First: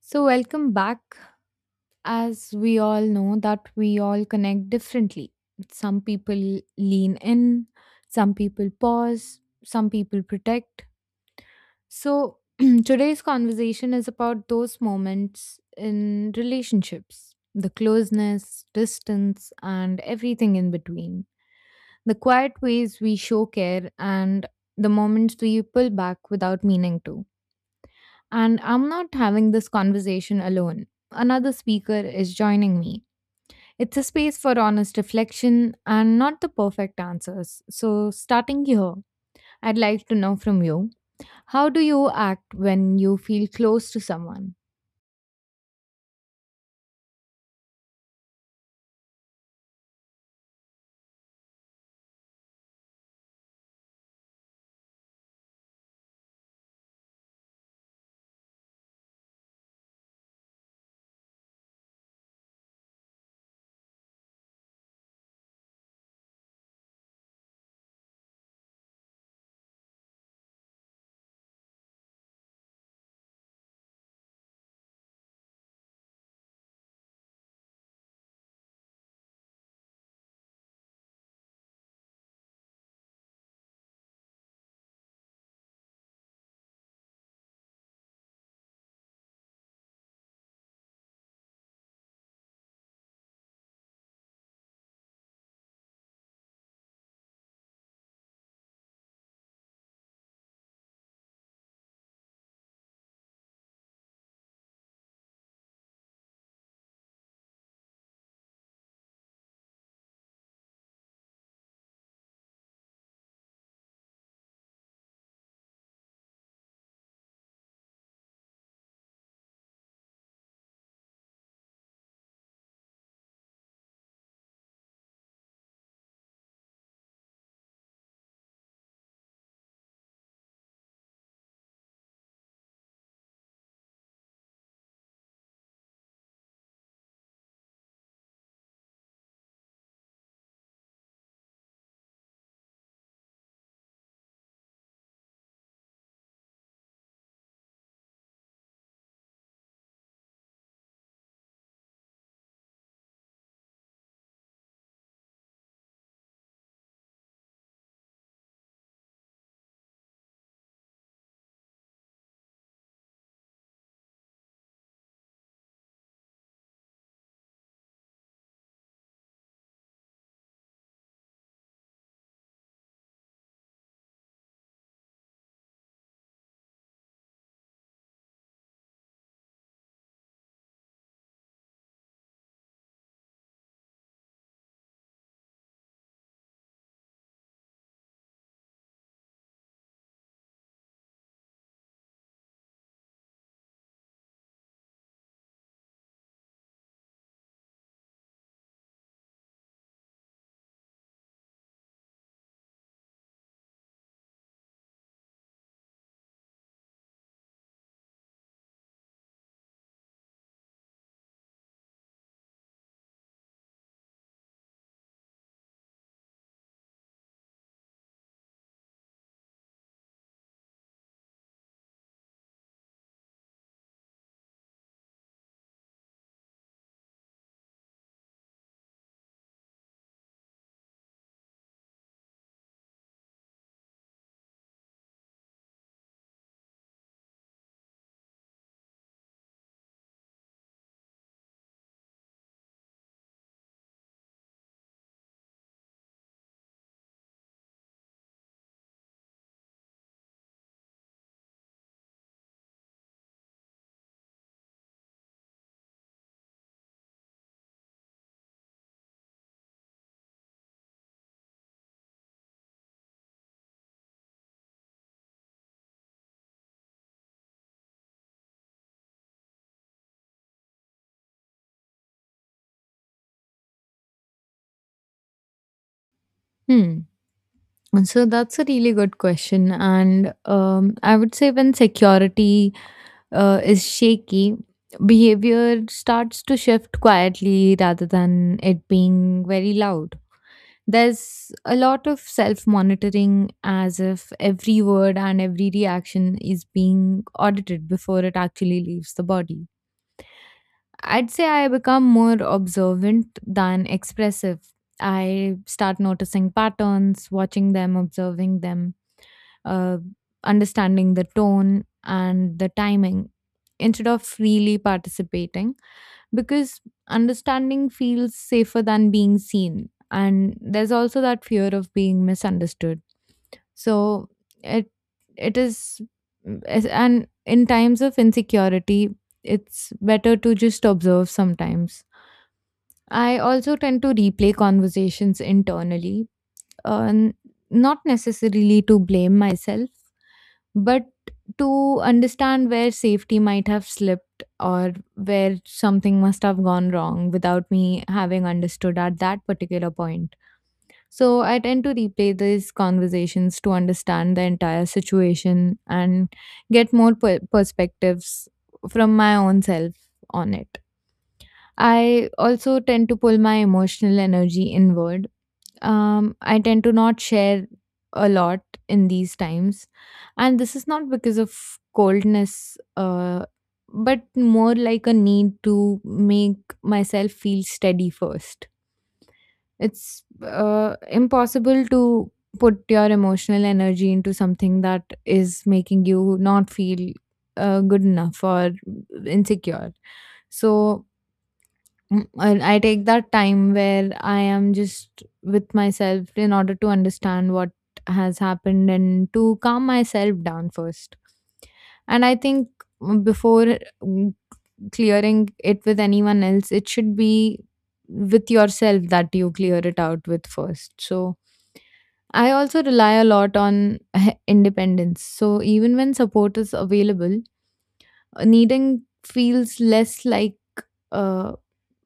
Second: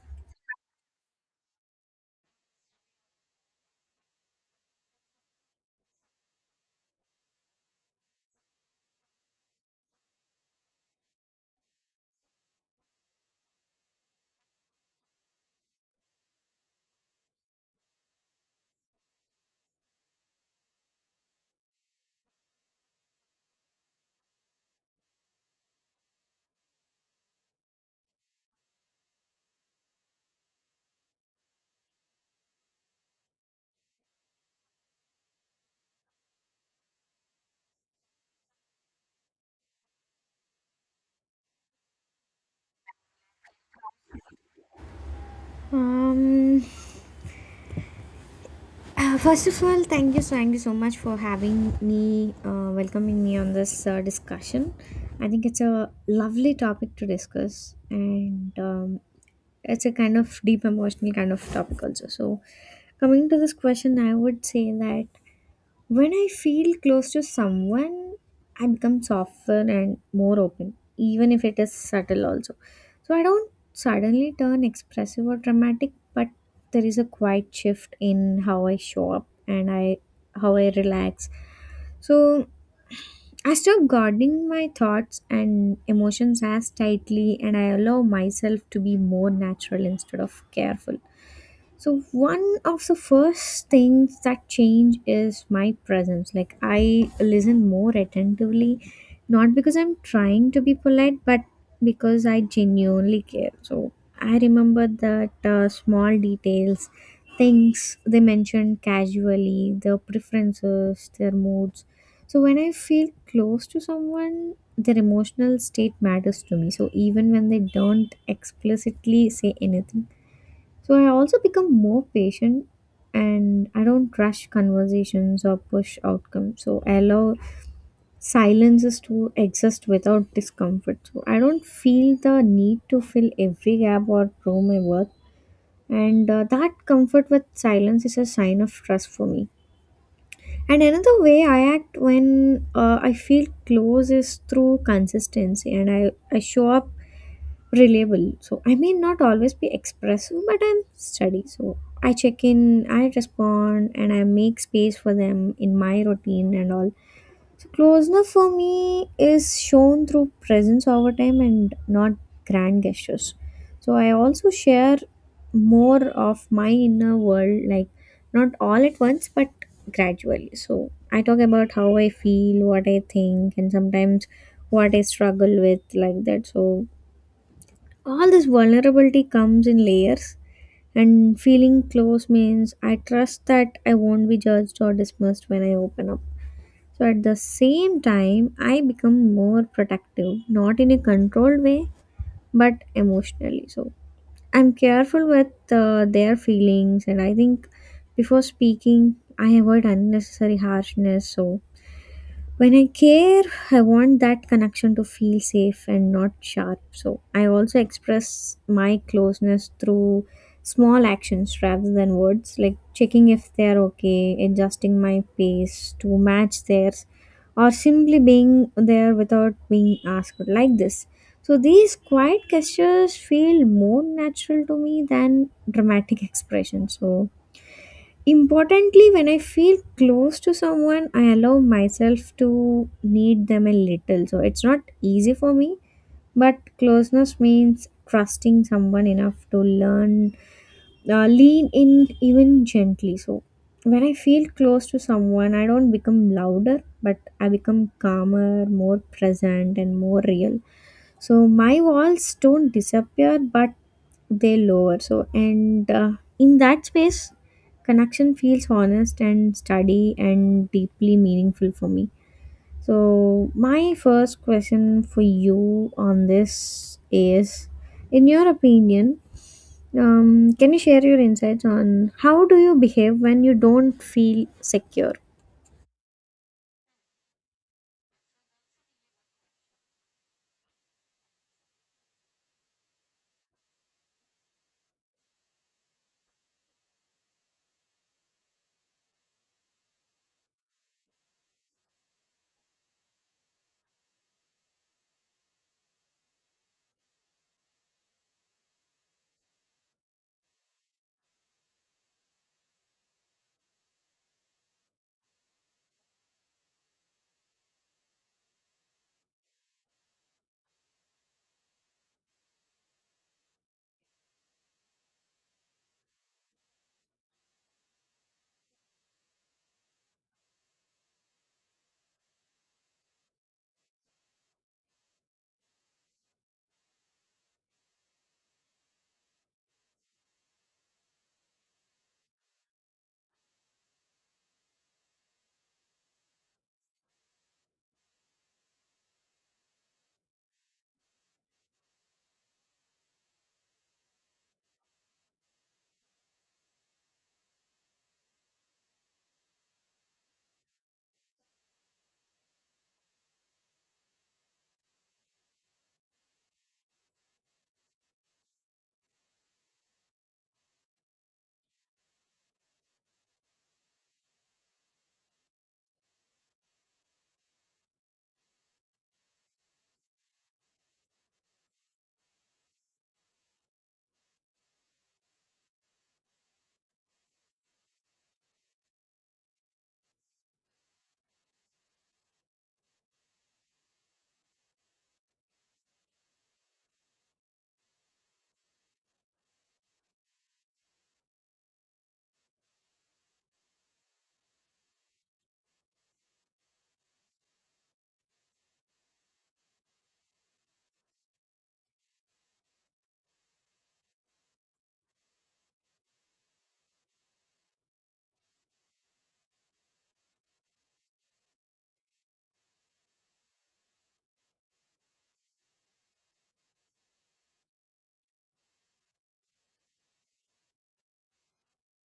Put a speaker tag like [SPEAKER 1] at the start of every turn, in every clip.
[SPEAKER 1] So, welcome back. As we all know, that we all connect differently. Some people lean in, some people pause, some people protect. So, today's conversation is about those moments in relationships, the closeness, distance, and everything in between. The quiet ways we show care and the moments we pull back without meaning to. And I'm not having this conversation alone. Another speaker is joining me. It's a space for honest reflection and not the perfect answers. So, starting here, I'd like to know from you, how do you act when you feel close to someone?
[SPEAKER 2] Um, First of all, thank you, thank you so much for having me, welcoming me on this discussion. I think it's a lovely topic to discuss, and it's a kind of deep emotional kind of topic also. So, coming to this question, I would say that when I feel close to someone, I become softer and more open, even if it is subtle also. So I don't suddenly turn expressive or dramatic, but there is a quiet shift in how I show up and I how I relax. So I stop guarding my thoughts and emotions as tightly and I allow myself to be more natural instead of careful. So one of the first things that change is my presence. Like I listen more attentively, not because I'm trying to be polite, but because I genuinely care. So I remember that small details, things they mentioned casually, their preferences, their moods. So when I feel close to someone, their emotional state matters to me. So even when they don't explicitly say anything, so I also become more patient and I don't rush conversations or push outcomes. So I allow silences to exist without discomfort. So I don't feel the need to fill every gap or prove my worth. And that comfort with silence is a sign of trust for me. And another way I act when I feel close is through consistency. And I show up reliable. So I may not always be expressive, but I'm steady. So I check in, I respond, and I make space for them in my routine and all. So closeness for me is shown through presence over time and not grand gestures. So I also share more of my inner world, like not all at once, but gradually. So I talk about how I feel, what I think, and sometimes what I struggle with, like that. So all this vulnerability comes in layers and feeling close means I trust that I won't be judged or dismissed when I open up. So at the same time I become more protective, not in a controlled way but emotionally. So I'm careful with their feelings, and I think before speaking I avoid unnecessary harshness. So when I care, I want that connection to feel safe and not sharp. So I also express my closeness through small actions rather than words, like checking if they're okay, adjusting my pace to match theirs, or simply being there without being asked like this. So these quiet gestures feel more natural to me than dramatic expressions. So importantly, when I feel close to someone, I allow myself to need them a little. So it's not easy for me, but closeness means trusting someone enough to learn, lean in even gently. So when I feel close to someone, I don't become louder, but I become calmer, more present, and more real. So my walls don't disappear, but they lower. So and in that space connection feels honest and steady and deeply meaningful for me. So my first question for you on this is, in your opinion, can you share your insights on how do you behave when you don't feel secure?
[SPEAKER 1] Hmm. So, that's a really good question. And I would say when security is shaky, behavior starts to shift quietly rather than it being very loud. There's a lot of self monitoring, as if every word and every reaction is being audited before it actually leaves the body. I'd say I become more observant than expressive. I start noticing patterns, watching them, observing them, uh, understanding the tone and the timing instead of freely participating, because understanding feels safer than being seen, and there's also that fear of being misunderstood. So it it is and in times of insecurity, it's better to just observe sometimes. I also tend to replay conversations internally, uh, n- not necessarily to blame myself, but to understand where safety might have slipped or where something must have gone wrong without me having understood at that particular point. So I tend to replay these conversations to understand the entire situation and get more perspectives from my own self on it. I also tend to pull my emotional energy inward. Um, I tend to not share a lot in these times. And this is not because of coldness, but more like a need to make myself feel steady first. It's impossible to put your emotional energy into something that is making you not feel good enough or insecure. So and I take that time where I am just with myself in order to understand what has happened and to calm myself down first. And I think, before mm, clearing it with anyone else, it should be with yourself that you clear it out with first. So I also rely a lot on independence. So even when support is available, needing feels less uh,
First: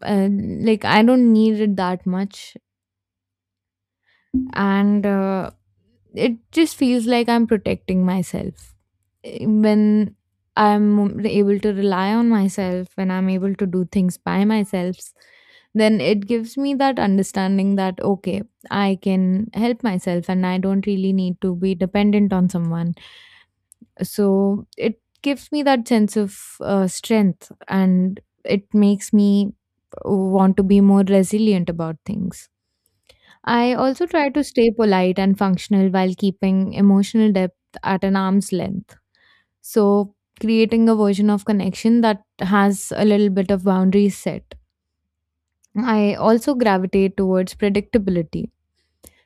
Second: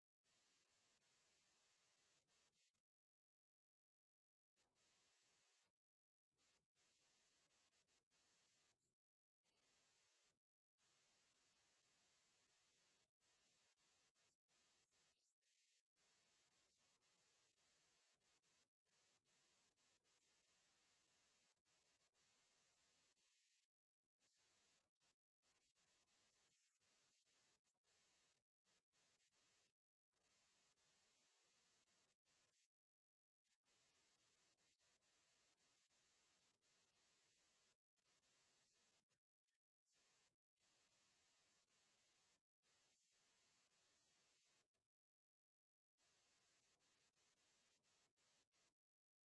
[SPEAKER 1] like I don't need it that much, and it just feels like I'm protecting myself. When I'm able to rely on myself, when I'm able to do things by myself, then it gives me that understanding that okay, I can help myself and I don't really need to be dependent on someone. So it gives me that sense of strength, and it makes me want to be more resilient about things. I also try to stay polite and functional while keeping emotional depth at an arm's length. So, creating a version of connection that has a little bit of boundaries set. I also gravitate towards predictability.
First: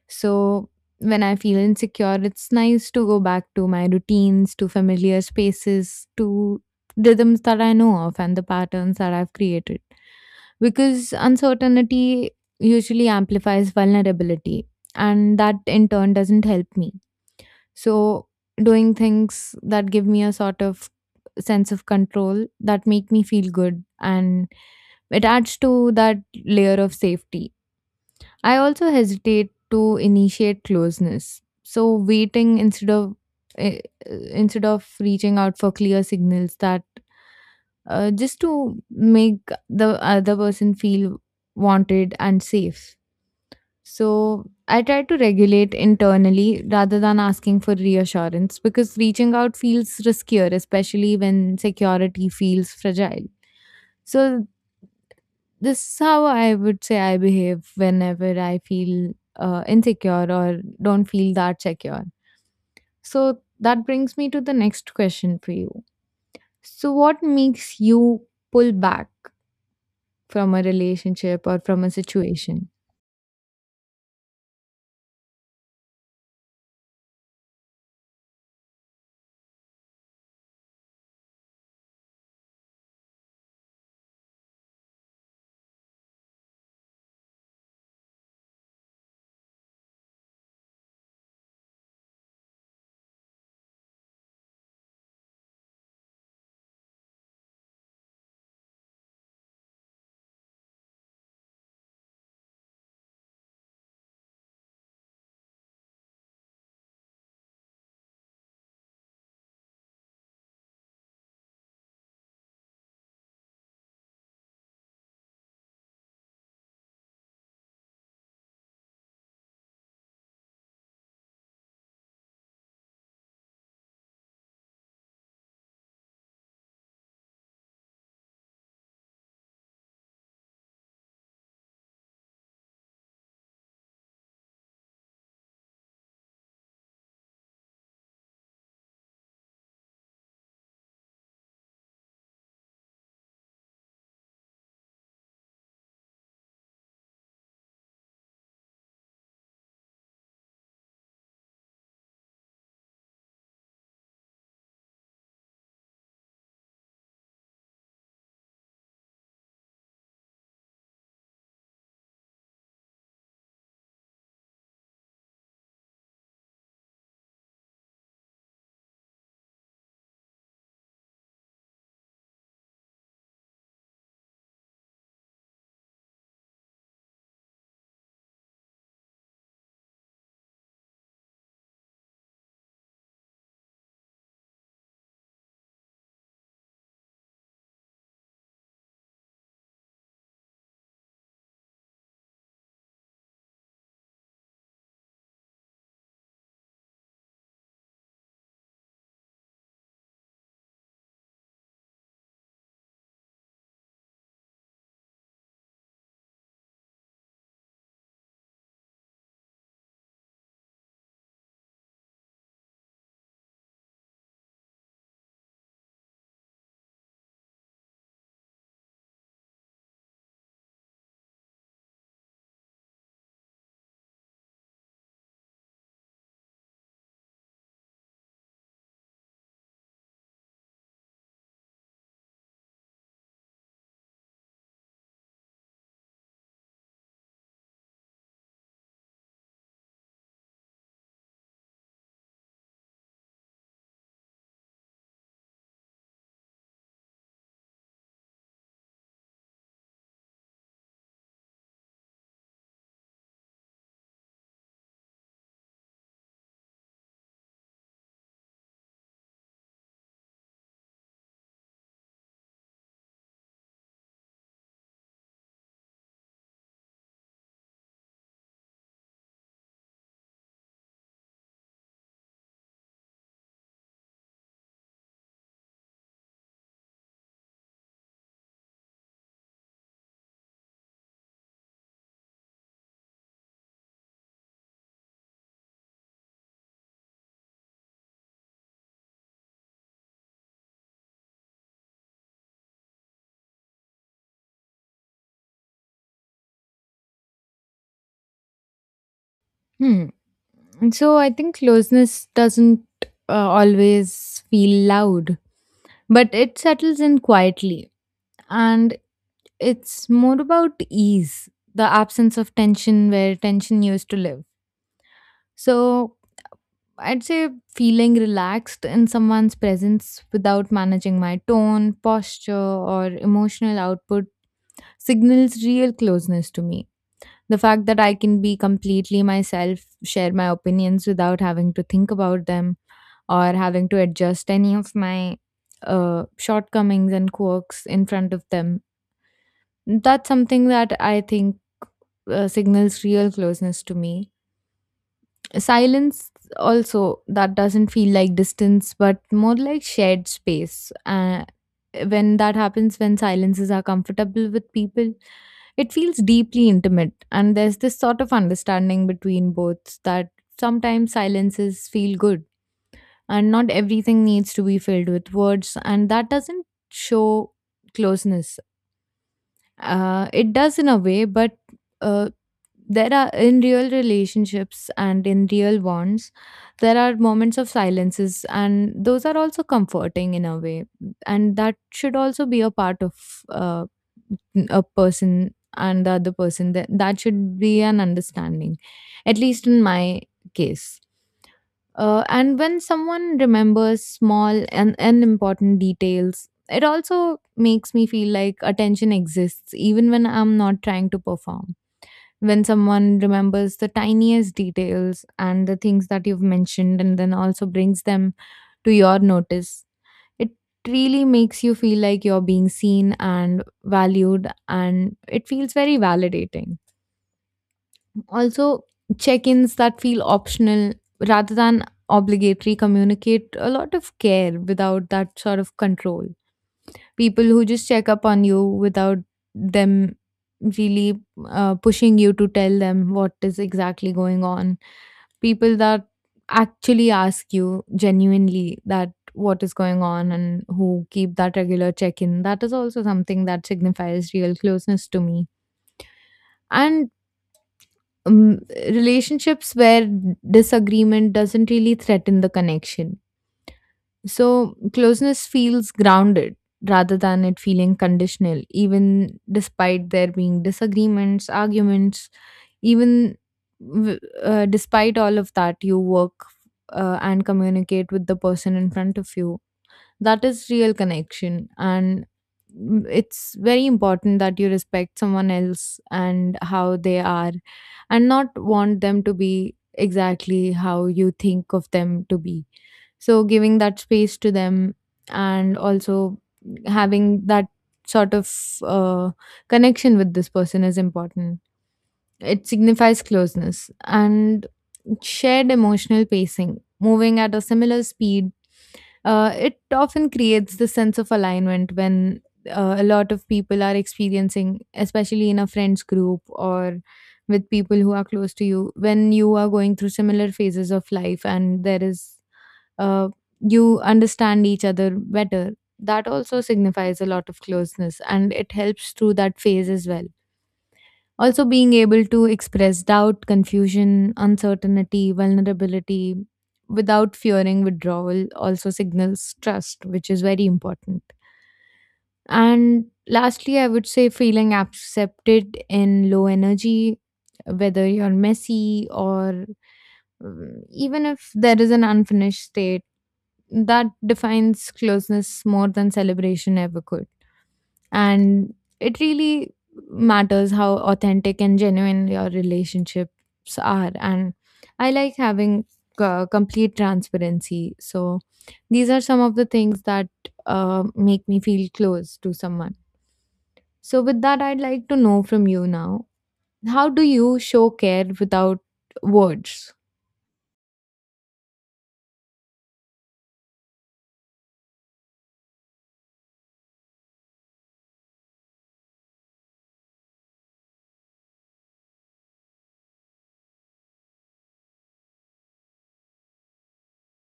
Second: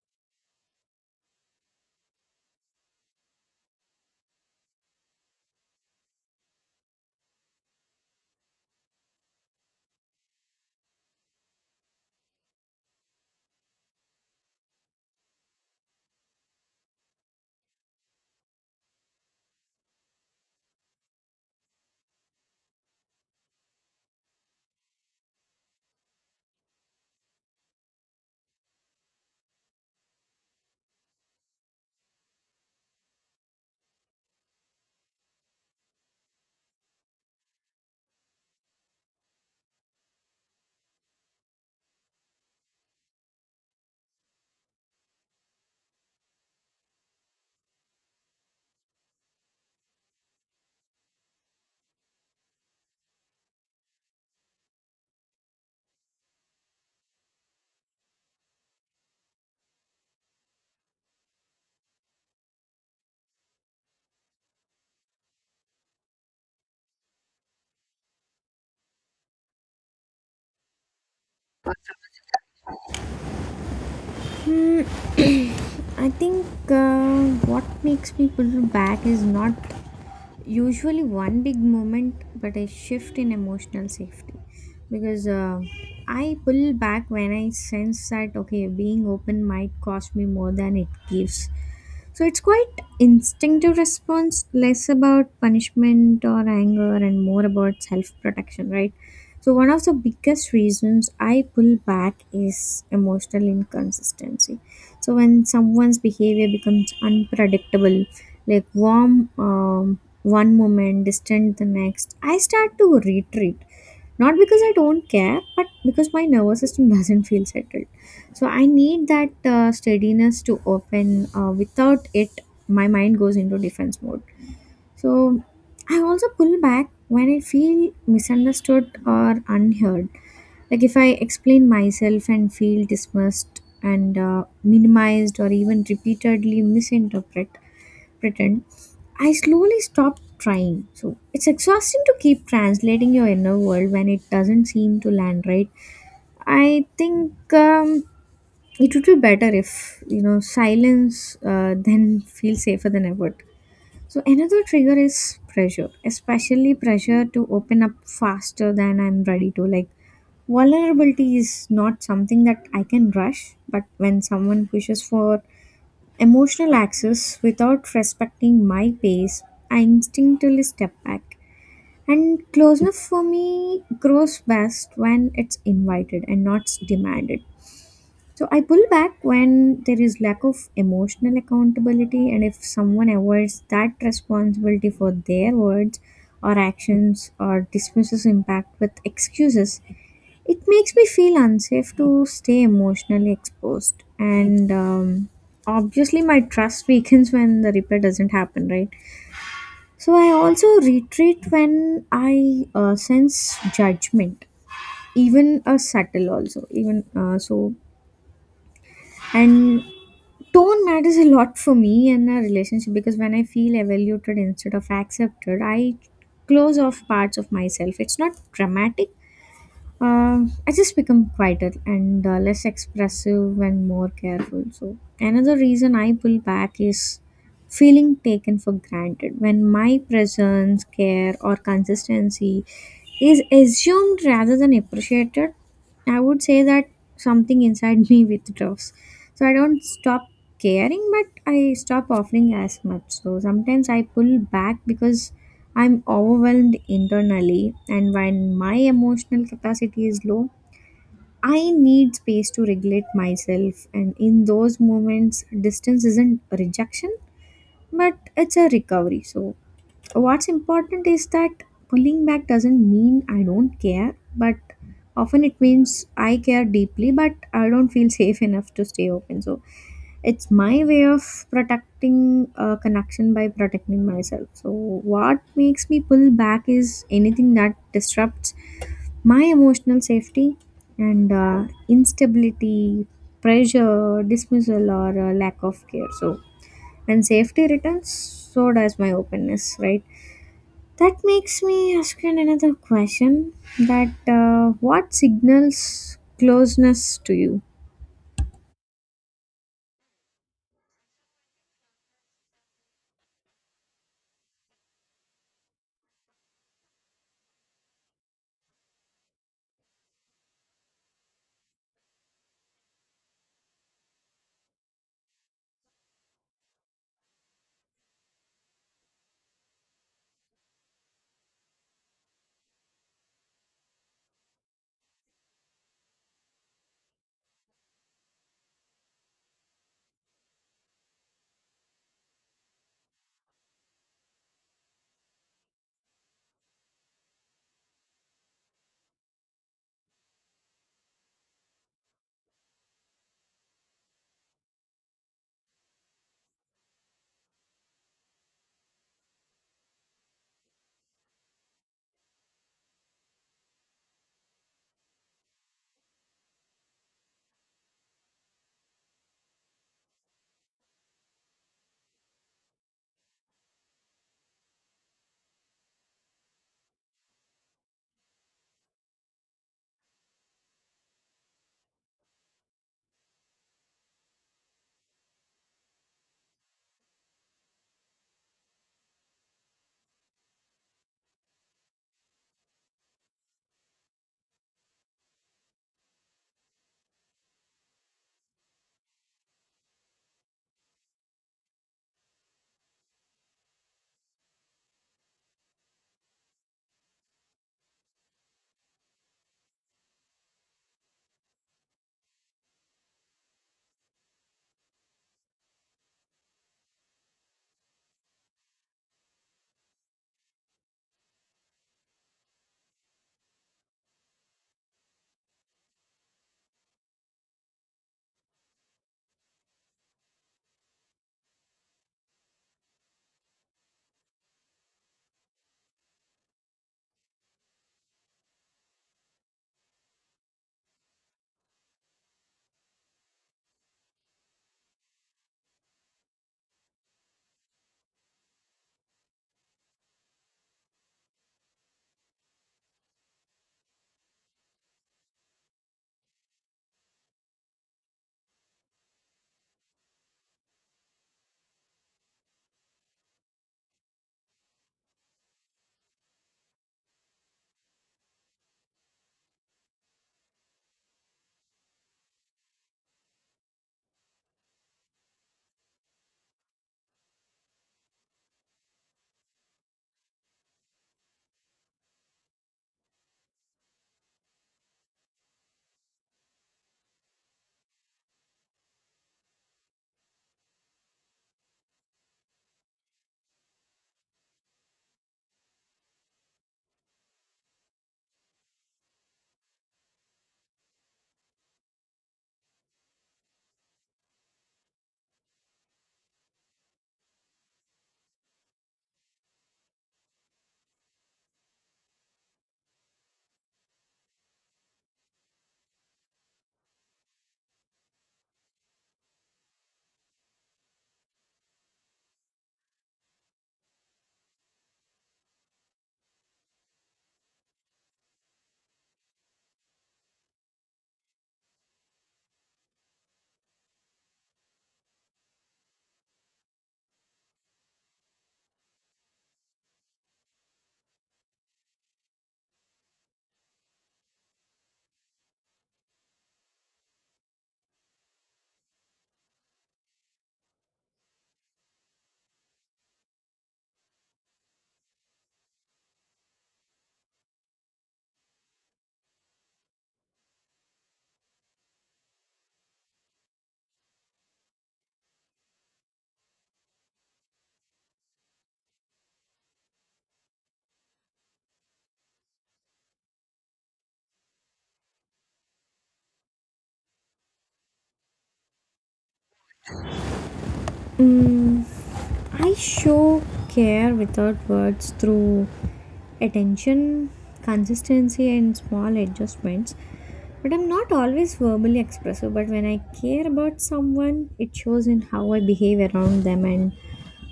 [SPEAKER 1] So when I feel insecure, it's nice to go back to my routines, to familiar spaces, to rhythms that I know of and the patterns that I've created. Because uncertainty usually amplifies vulnerability, and that in turn doesn't help me. So doing things that give me a sort of sense of control that make me feel good, and it adds to that layer of safety. I also hesitate to initiate closeness. So waiting instead of eh, instead of reaching out for clear signals that just to make the other person feel wanted and safe. So I try to regulate internally rather than asking for reassurance, because reaching out feels riskier, especially when security feels fragile. So this is how I would say I behave whenever I feel insecure or don't feel that secure. So that brings me to the next question for you. So, what makes you pull back from a relationship or from a situation?
[SPEAKER 2] I think what makes me pull back is not usually one big moment but a shift in emotional safety, because I pull back when I sense that okay, being open might cost me more than it gives. So it's quite instinctive response, less about punishment or anger and more about self-protection, right? So one of the biggest reasons I pull back is emotional inconsistency. So when someone's behavior becomes unpredictable, like warm one moment, distant the next, I start to retreat, not because I don't care, but because my nervous system doesn't feel settled. So I need that steadiness to open. Without it, my mind goes into defense mode. So I also pull back when I feel misunderstood or unheard. Like if I explain myself and feel dismissed and minimized or even repeatedly misinterpret, pretend. I slowly stopped trying. So it's exhausting to keep translating your inner world when it doesn't seem to land right. I think it would be better if you know silence then feel safer than effort. So another trigger is pressure, especially pressure to open up faster than I'm ready to. Like vulnerability is not something that I can rush, but when someone pushes for emotional access without respecting my pace, I instinctively step back. And closeness for me grows best when it's invited and not demanded. So I pull back when there is lack of emotional accountability, and if someone avoids that responsibility for their words or actions or dismisses impact with excuses, it makes me feel unsafe to stay emotionally exposed. And obviously, my trust weakens when the repair doesn't happen, right? So I also retreat when I sense judgment, even a subtle, also. Even so, and tone matters a lot for me in a relationship, because when I feel evaluated instead of accepted, I close off parts of myself. It's not dramatic. I just become quieter and less expressive and more careful. So another reason I pull back is feeling taken for granted, when my presence, care, or consistency is assumed rather than appreciated. I would say that something inside me withdraws. So I don't stop caring, but I stop offering as much. So sometimes I pull back because I'm overwhelmed internally, and when my emotional capacity is low, I need space to regulate myself. And in those moments, distance isn't a rejection, but it's a recovery. So what's important is that pulling back doesn't mean I don't care, but often it means I care deeply, but I don't feel safe enough to stay open. So it's my way of protecting a connection by protecting myself. So what makes me pull back is anything that disrupts my emotional safety, and instability, pressure, dismissal, or lack of care. So when safety returns, so does my openness, right? That makes me ask you another question, that what signals closeness to you?
[SPEAKER 1] Hmm. And so, I think closeness doesn't always feel loud, but it settles in quietly. And it's more about ease, the absence of tension where tension used to live. So, I'd say feeling relaxed in someone's presence without managing my tone, posture, or emotional output signals real closeness to me. The fact that I can be completely myself, share my opinions without having to think about them or having to adjust any of my shortcomings and quirks in front of them, that's something that I think signals real closeness to me. Silence also, that doesn't feel like distance but more like shared space. When that happens, when silences are comfortable with people, it feels deeply intimate, and there's this sort of understanding between both that sometimes silences feel good and not everything needs to be filled with words. And that doesn't show closeness. It does in a way, but uh, there are, in real relationships and in real ones, there are moments of silences, and those are also comforting in a way, and that should also be a part of uh, a person and the other person. That should be an understanding, at least in my case. And when someone remembers small and important details, it also makes me feel like attention exists, even when I'm not trying to perform. When someone remembers the tiniest details and the things that you've mentioned, and then also brings them to your notice, it really makes you feel like you're being seen and valued, and it feels very validating. Also, check-ins that feel optional rather than obligatory communicate a lot of care without that sort of control. People who just check up on you without them really pushing you to tell them what is exactly going on. People that actually ask you genuinely that what is going on and who keep that regular check-in. That is also something that signifies real closeness to me. And um, relationships where disagreement doesn't really threaten the connection. So closeness feels grounded rather than it feeling conditional, even despite there being disagreements, arguments, even despite all of that, you work and communicate with the person in front of you. That is real connection. And it's very important that you respect someone else and how they are, and not want them to be exactly how you think of them to be. So giving that space to them, and also having that sort of uh, connection with this person is important. It signifies closeness. And shared emotional pacing, moving at a similar speed, it often creates this sense of alignment when a lot of people are experiencing, especially in a friends group or with people who are close to you, when you are going through similar phases of life and there is, uh, you understand each other better. That also signifies a lot of closeness, and it helps through that phase as well. Also, being able to express doubt, confusion, uncertainty, vulnerability without fearing withdrawal also signals trust, which is very important. And lastly, I would say feeling accepted in low energy, whether you're messy or even if there is an unfinished state, that defines closeness more than celebration ever could. And it really matters how authentic and genuine your relationships are. And I like having complete transparency. So these are some of the things that make me feel close to someone. So with that, I'd like to know from you now, how do you show care without words?
[SPEAKER 2] Mm, I show care without words through attention, consistency, and small adjustments. But I'm not always verbally expressive. But when I care about someone, it shows in how I behave around them and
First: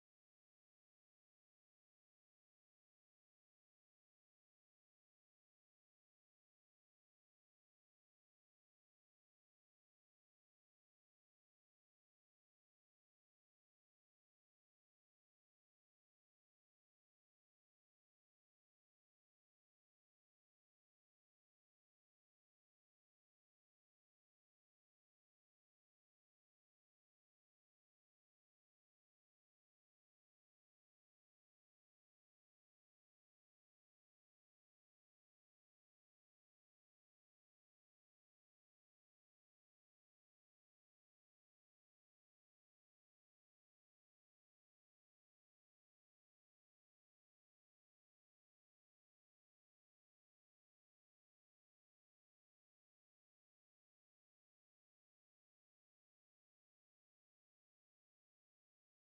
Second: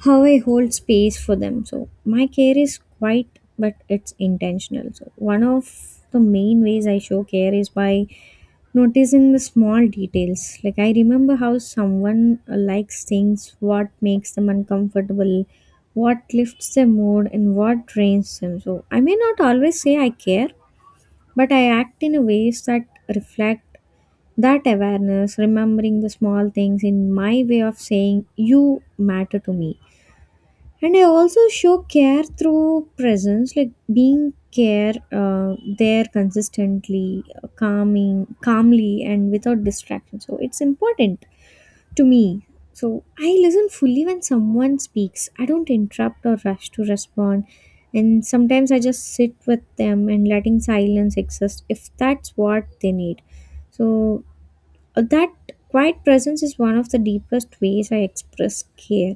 [SPEAKER 2] how I hold space for them. So my care is quiet, but it's intentional. So one of the main ways I show care is by noticing the small details. Like I remember how someone likes things, what makes them uncomfortable, what lifts their mood, and what drains them. So I may not always say I care, but I act in a ways that reflect that awareness, remembering the small things in my way of saying you matter to me. And I also show care through presence, like being care there consistently, calming calmly and without distraction. So it's important to me. So I listen fully when someone speaks, I don't interrupt or rush to respond, and sometimes I just sit with them and letting silence exist if that's what they need. So that quiet presence is one of the deepest ways I express care.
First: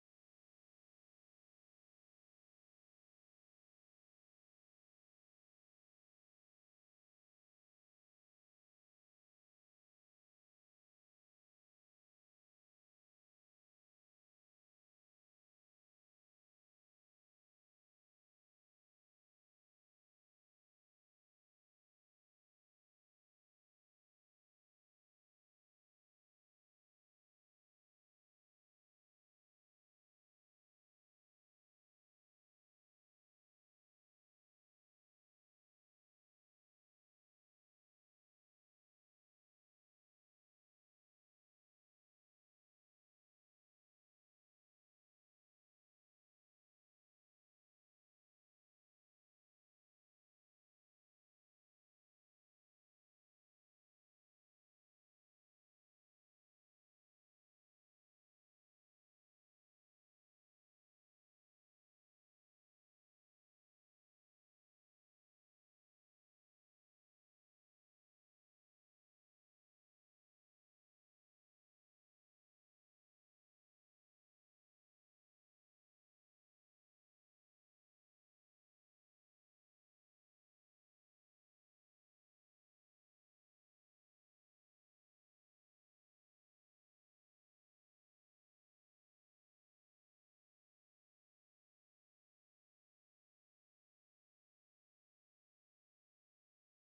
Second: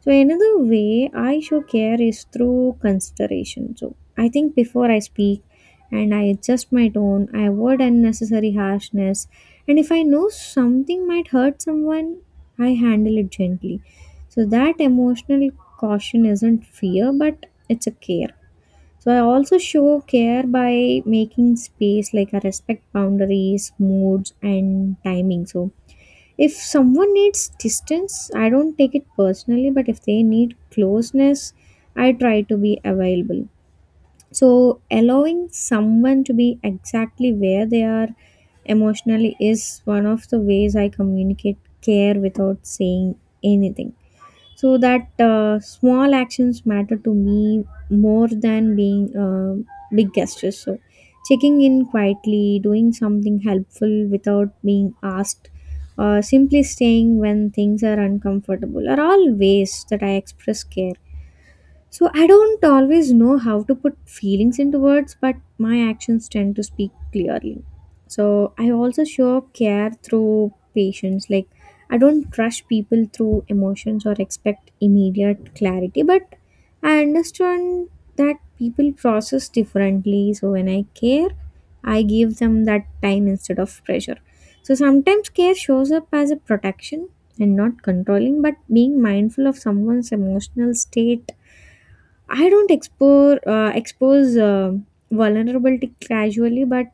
[SPEAKER 2] So another way I show care is through consideration. So I think before I speak and I adjust my tone, I avoid unnecessary harshness. And if I know something might hurt someone, I handle it gently. So that emotional caution isn't fear, but it's a care. So I also show care by making space, like I respect boundaries, moods and timing. So if someone needs distance, I don't take it personally, but if they need closeness, I try to be available. So allowing someone to be exactly where they are emotionally is one of the ways I communicate care without saying anything. So that small actions matter to me more than being big gestures. So checking in quietly, doing something helpful without being asked, or simply staying when things are uncomfortable are all ways that I express care. So I don't always know how to put feelings into words, but my actions tend to speak clearly. So I also show up care through patience. Like I don't rush people through emotions or expect immediate clarity, but I understand that people process differently. So when I care, I give them that time instead of pressure. So sometimes care shows up as a protection, and not controlling, but being mindful of someone's emotional state. I don't expose vulnerability casually, but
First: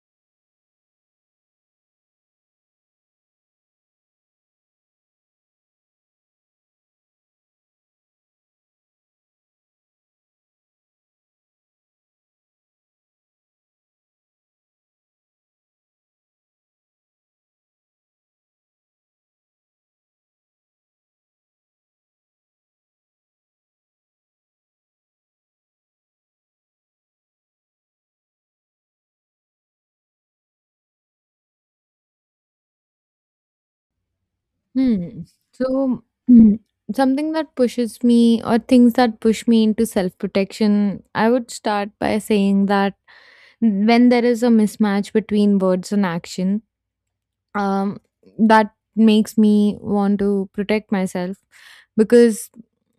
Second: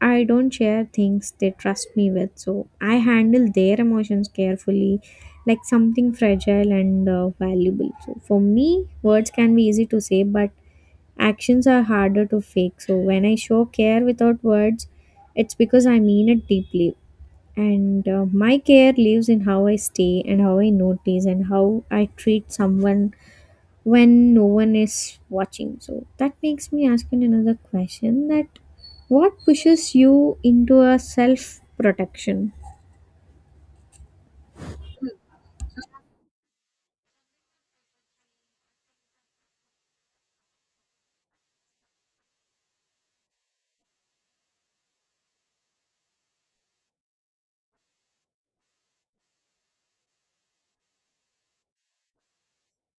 [SPEAKER 2] I don't share things they trust me with. So I handle their emotions carefully, like something fragile and valuable. So for me, words can be easy to say, but actions are harder to fake. So when I show care without words, it's because I mean it deeply. And My care lives in how I stay and how I notice and how I treat someone when no one is watching. So that makes me asking another question that what pushes you into a self protection?
[SPEAKER 1] Hmm. So mm, something that pushes me, or things that push me into self protection, I would start by saying that when there is a mismatch between words and action, um that makes me want to protect myself, because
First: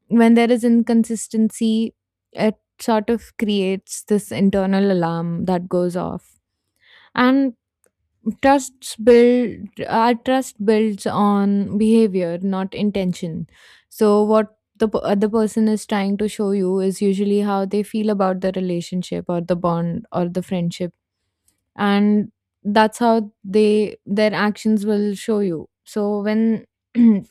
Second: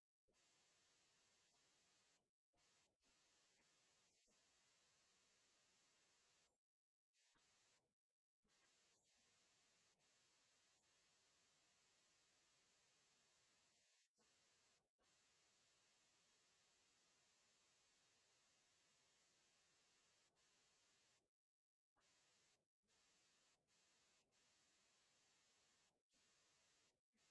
[SPEAKER 1] when there is inconsistency, it sort of creates this internal alarm that goes off. And trusts build our trust builds on behavior, not intention. So what the other person is trying to show you is usually how they feel about the relationship or the bond or the friendship, and that's how they their actions will show you. So when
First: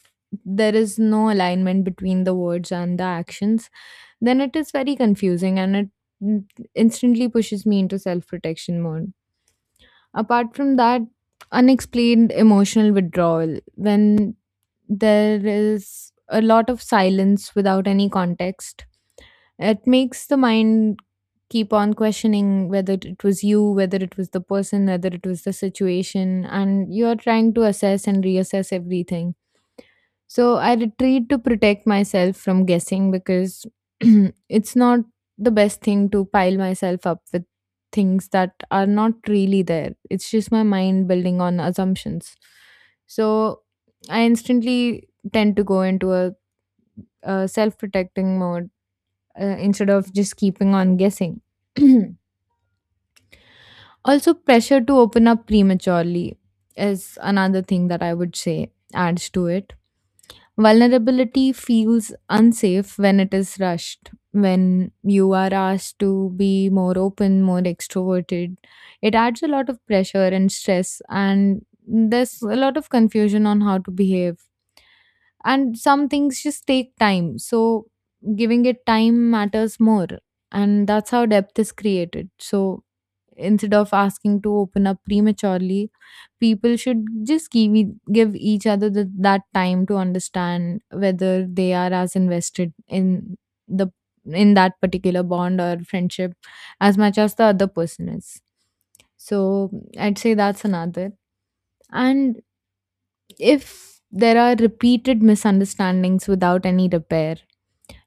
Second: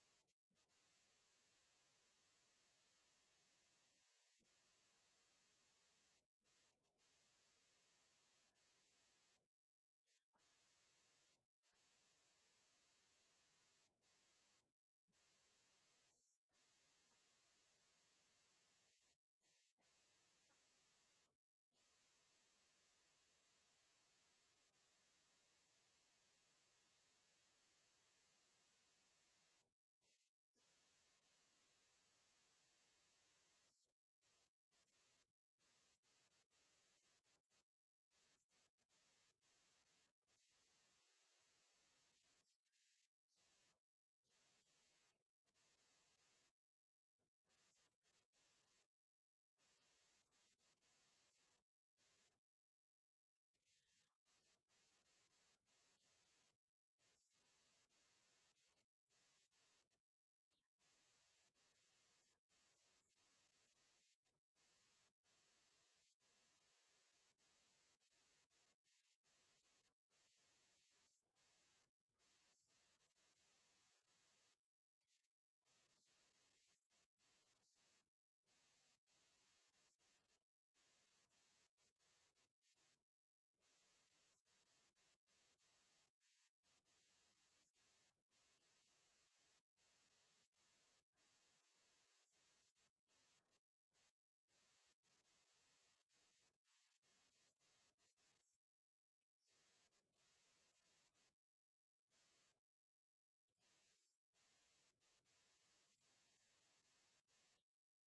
[SPEAKER 1] there is no alignment between the words and the actions, then it is very confusing, and it mm, instantly pushes me into self protection mode. Apart from that, unexplained emotional withdrawal, when there is a lot of silence without any context, it makes the mind keep on questioning whether it was you, whether it was the person, whether it was the situation, and you're trying to assess and reassess everything. So I retreat to protect myself from guessing, because it's not the best thing to pile myself up with things that are not really there. It's just my mind building on assumptions. So I instantly tend to go into a self protecting mode, instead of just keeping on guessing. Also, pressure to open up prematurely is another thing that I would say adds to it. Vulnerability feels unsafe when it is rushed. When you are asked to be more open, more extroverted, it adds a lot of pressure and stress, and there's a lot of confusion on how to behave. And some things just take time. So, giving it time matters more. And that's how depth is created. So, instead of asking to open up prematurely, people should just give, give each other the, that time to understand whether they are as invested in the in that particular bond or friendship as much as the other person is. So I'd say that's another. And if there are repeated misunderstandings without any repair,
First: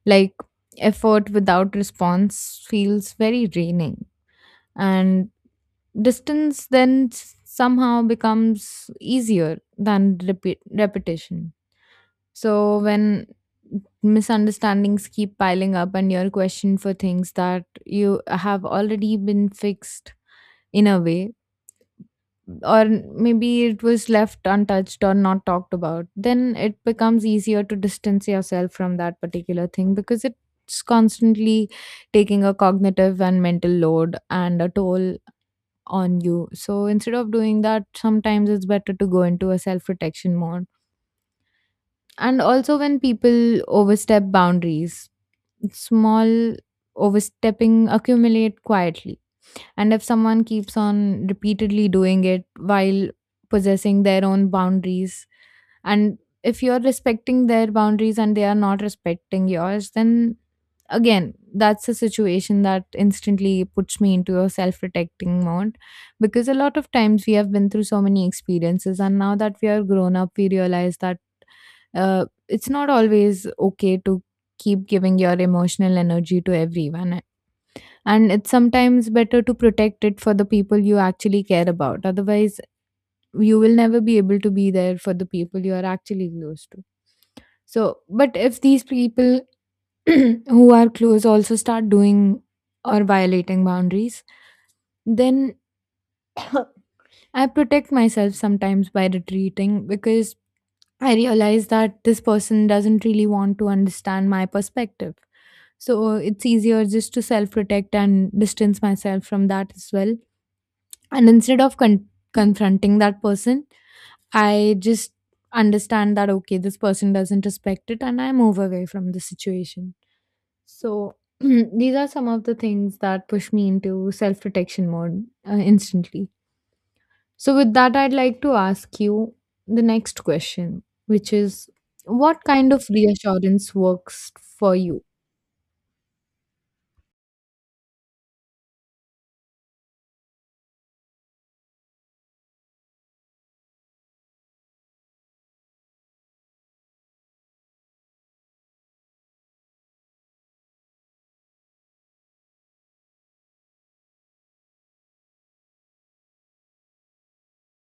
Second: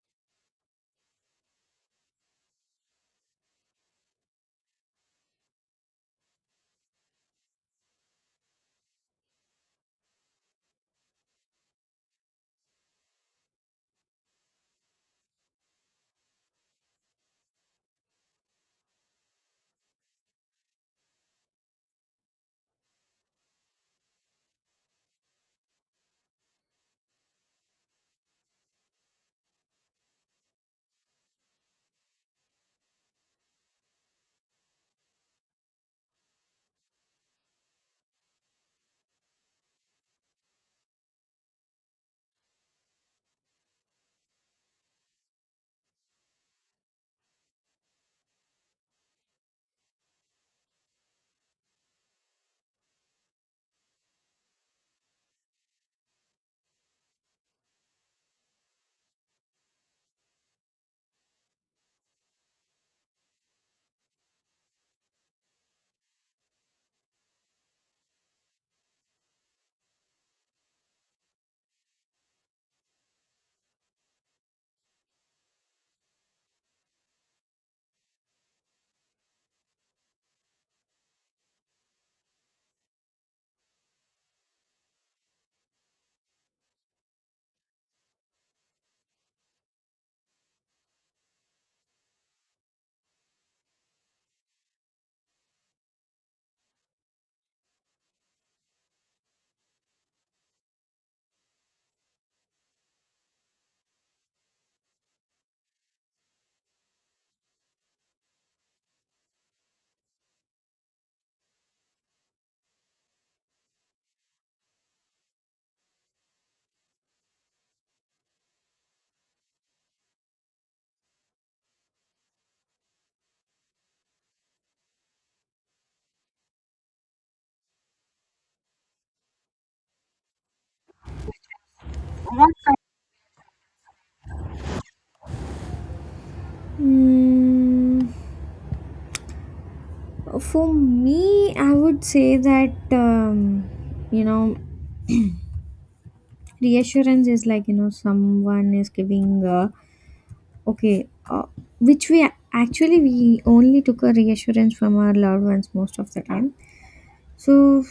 [SPEAKER 1] like effort without response, feels very draining, and distance then somehow becomes easier than repeat, repetition. So when misunderstandings keep piling up and you're questioned for things that you have already been fixed in a way, or maybe it was left untouched or not talked about, then it becomes easier to distance yourself from that particular thing, because it's constantly taking a cognitive and mental load and a toll on you. So instead of doing that, sometimes it's better to go into a self protection mode. And also, when people overstep boundaries, small overstepping accumulate quietly. And if someone keeps on repeatedly doing it while possessing their own boundaries, and if you're respecting their boundaries and they are not respecting yours, then again that's a situation that instantly puts me into a self-protecting mode. Because a lot of times we have been through so many experiences, and now that we are grown up, we realize that it's not always okay to keep giving your emotional energy to everyone, and it's sometimes better to protect it for the people you actually care about. Otherwise you will never be able to be there for the people you are actually close to. So but if these people who are close also start doing or violating boundaries, then I protect myself sometimes by retreating, because I realize that this person doesn't really want to understand my perspective. So it's easier just to self protect and distance myself from that as well. And instead of confronting that person, I just understand that okay, this person doesn't respect it, and I move away from the situation. So these are some of the things that push me into self protection mode, instantly. So, with that, I'd like to ask you the next question, which is, what kind of reassurance works for you?
[SPEAKER 2] Mm, for me, I would say that you know, reassurance is like you know someone is giving okay, which we actually we only took a reassurance from our loved ones most of the time. So,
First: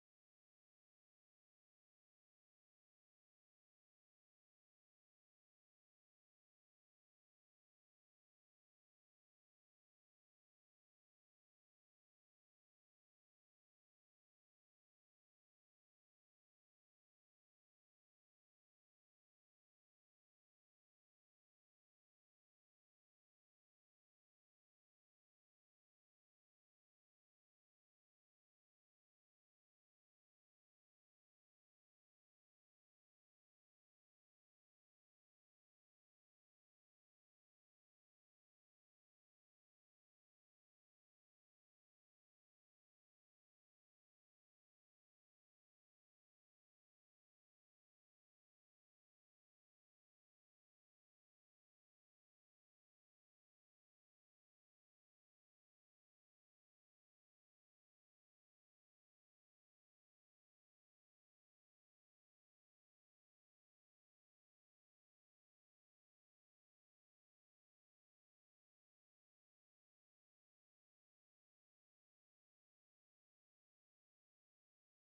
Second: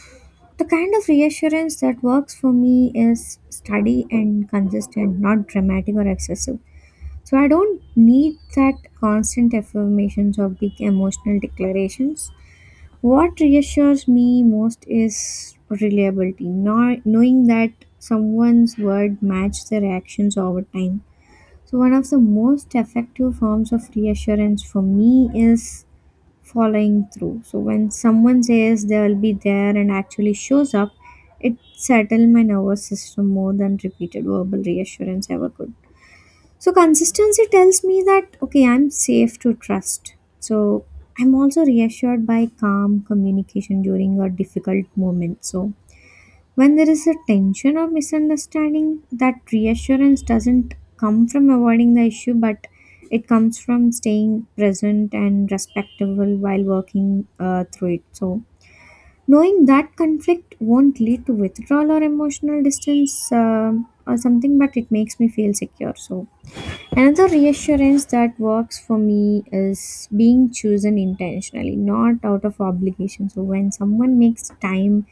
[SPEAKER 2] the kind of reassurance that works for me is steady and consistent, not dramatic or excessive. So, I don't need that constant affirmations or big emotional declarations. What reassures me most is reliability, nor knowing that someone's word matches their actions over time. So, one of the most effective forms of reassurance for me is following through. So when someone says they will be there and actually shows up, it settled my nervous system more than repeated verbal reassurance ever could. So consistency tells me that okay, I'm safe to trust. So I'm also reassured by calm communication during a difficult moment. So when there is a tension or misunderstanding, that reassurance doesn't come from avoiding the issue, but it comes from staying present and respectable while working through it. So, knowing that conflict won't lead to withdrawal or emotional distance or something, but it makes me feel secure. So, another reassurance that works for me is being chosen intentionally, not out of obligation. So, when someone makes time,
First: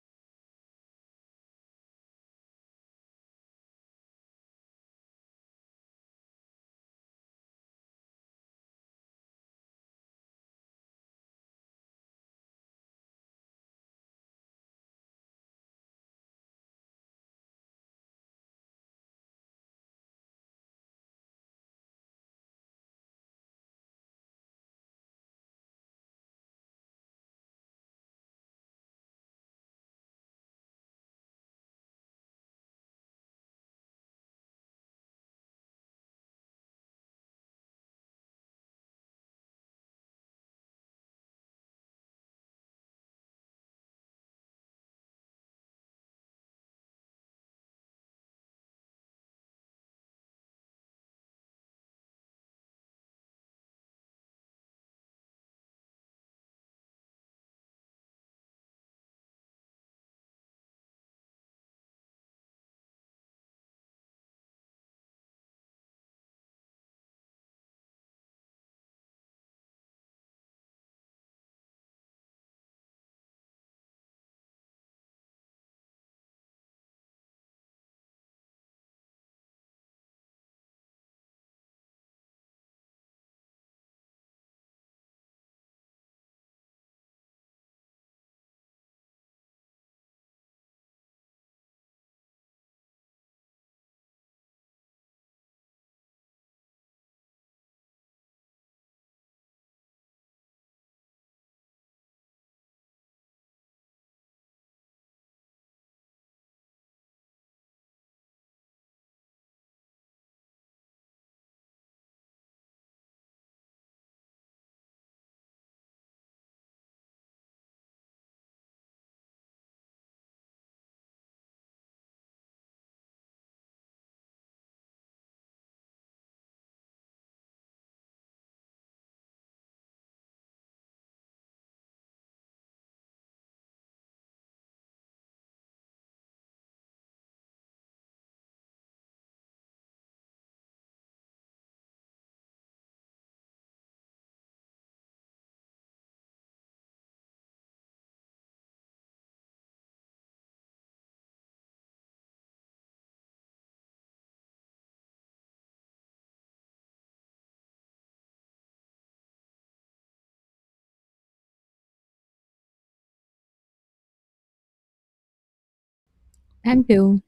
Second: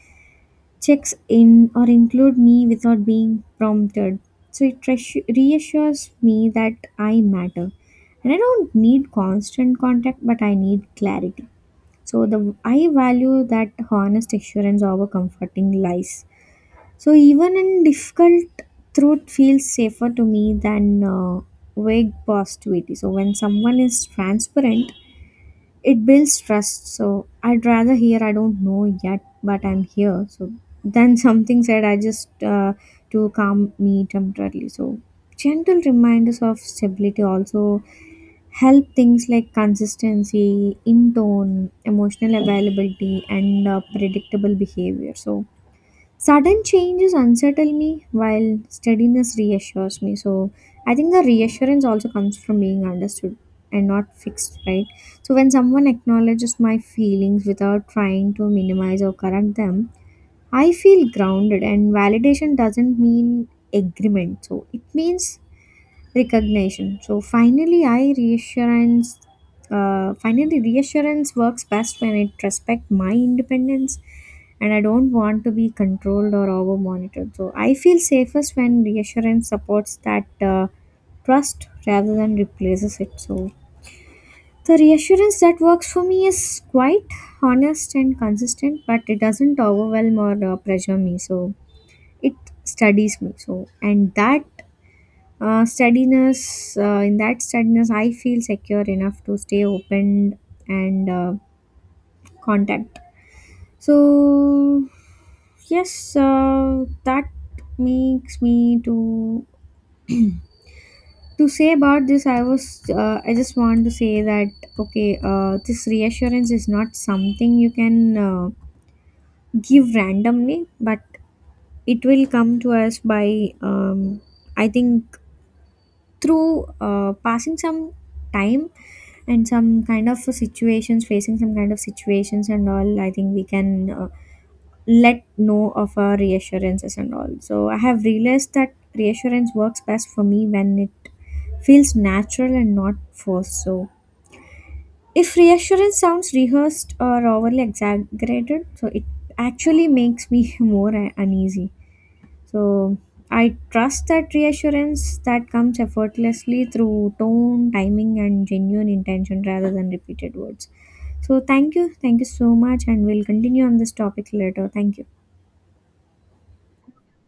[SPEAKER 2] checks in or include me without being prompted. So it reassures me that I matter. And I don't need constant contact, but I need clarity. So the I value that honest assurance over comforting lies. So even in difficult, truth feels safer to me than vague positivity. So when someone is transparent, it builds trust. So I'd rather hear I don't know yet, but I'm here. So then something said I just to calm me temporarily. So gentle reminders of stability also help things like consistency in tone, emotional availability, and predictable behavior. So sudden changes unsettle me while steadiness reassures me. So I think the reassurance also comes from being understood and not fixed, right? So when someone acknowledges my feelings without trying to minimize or correct them, I feel grounded, and validation doesn't mean agreement. So it means recognition. So finally, I reassurance. Finally, reassurance works best when it respects my independence, and I don't want to be controlled or over monitored. So I feel safest when reassurance supports that trust rather than replaces it. So the reassurance that works for me is quite honest and consistent, but it doesn't overwhelm or pressure me. So it studies me. So and that steadiness, in that steadiness, I feel secure enough to stay open and contact. So, yes, that makes me to say about this. I was, I just want to say that okay, this reassurance is not something you can give randomly, but it will come to us by, I think, through passing some time and some kind of situations, facing some kind of situations and all, I think we can let know of our reassurances and all. So I have realized that reassurance works best for me when it feels natural and not forced. So if reassurance sounds rehearsed or overly exaggerated, so it actually makes me more uneasy. So I trust that reassurance that comes effortlessly through tone, timing, and genuine intention rather than repeated words. So thank you. Thank you so much. And we'll continue on this topic later. Thank you.
[SPEAKER 1] Thank you.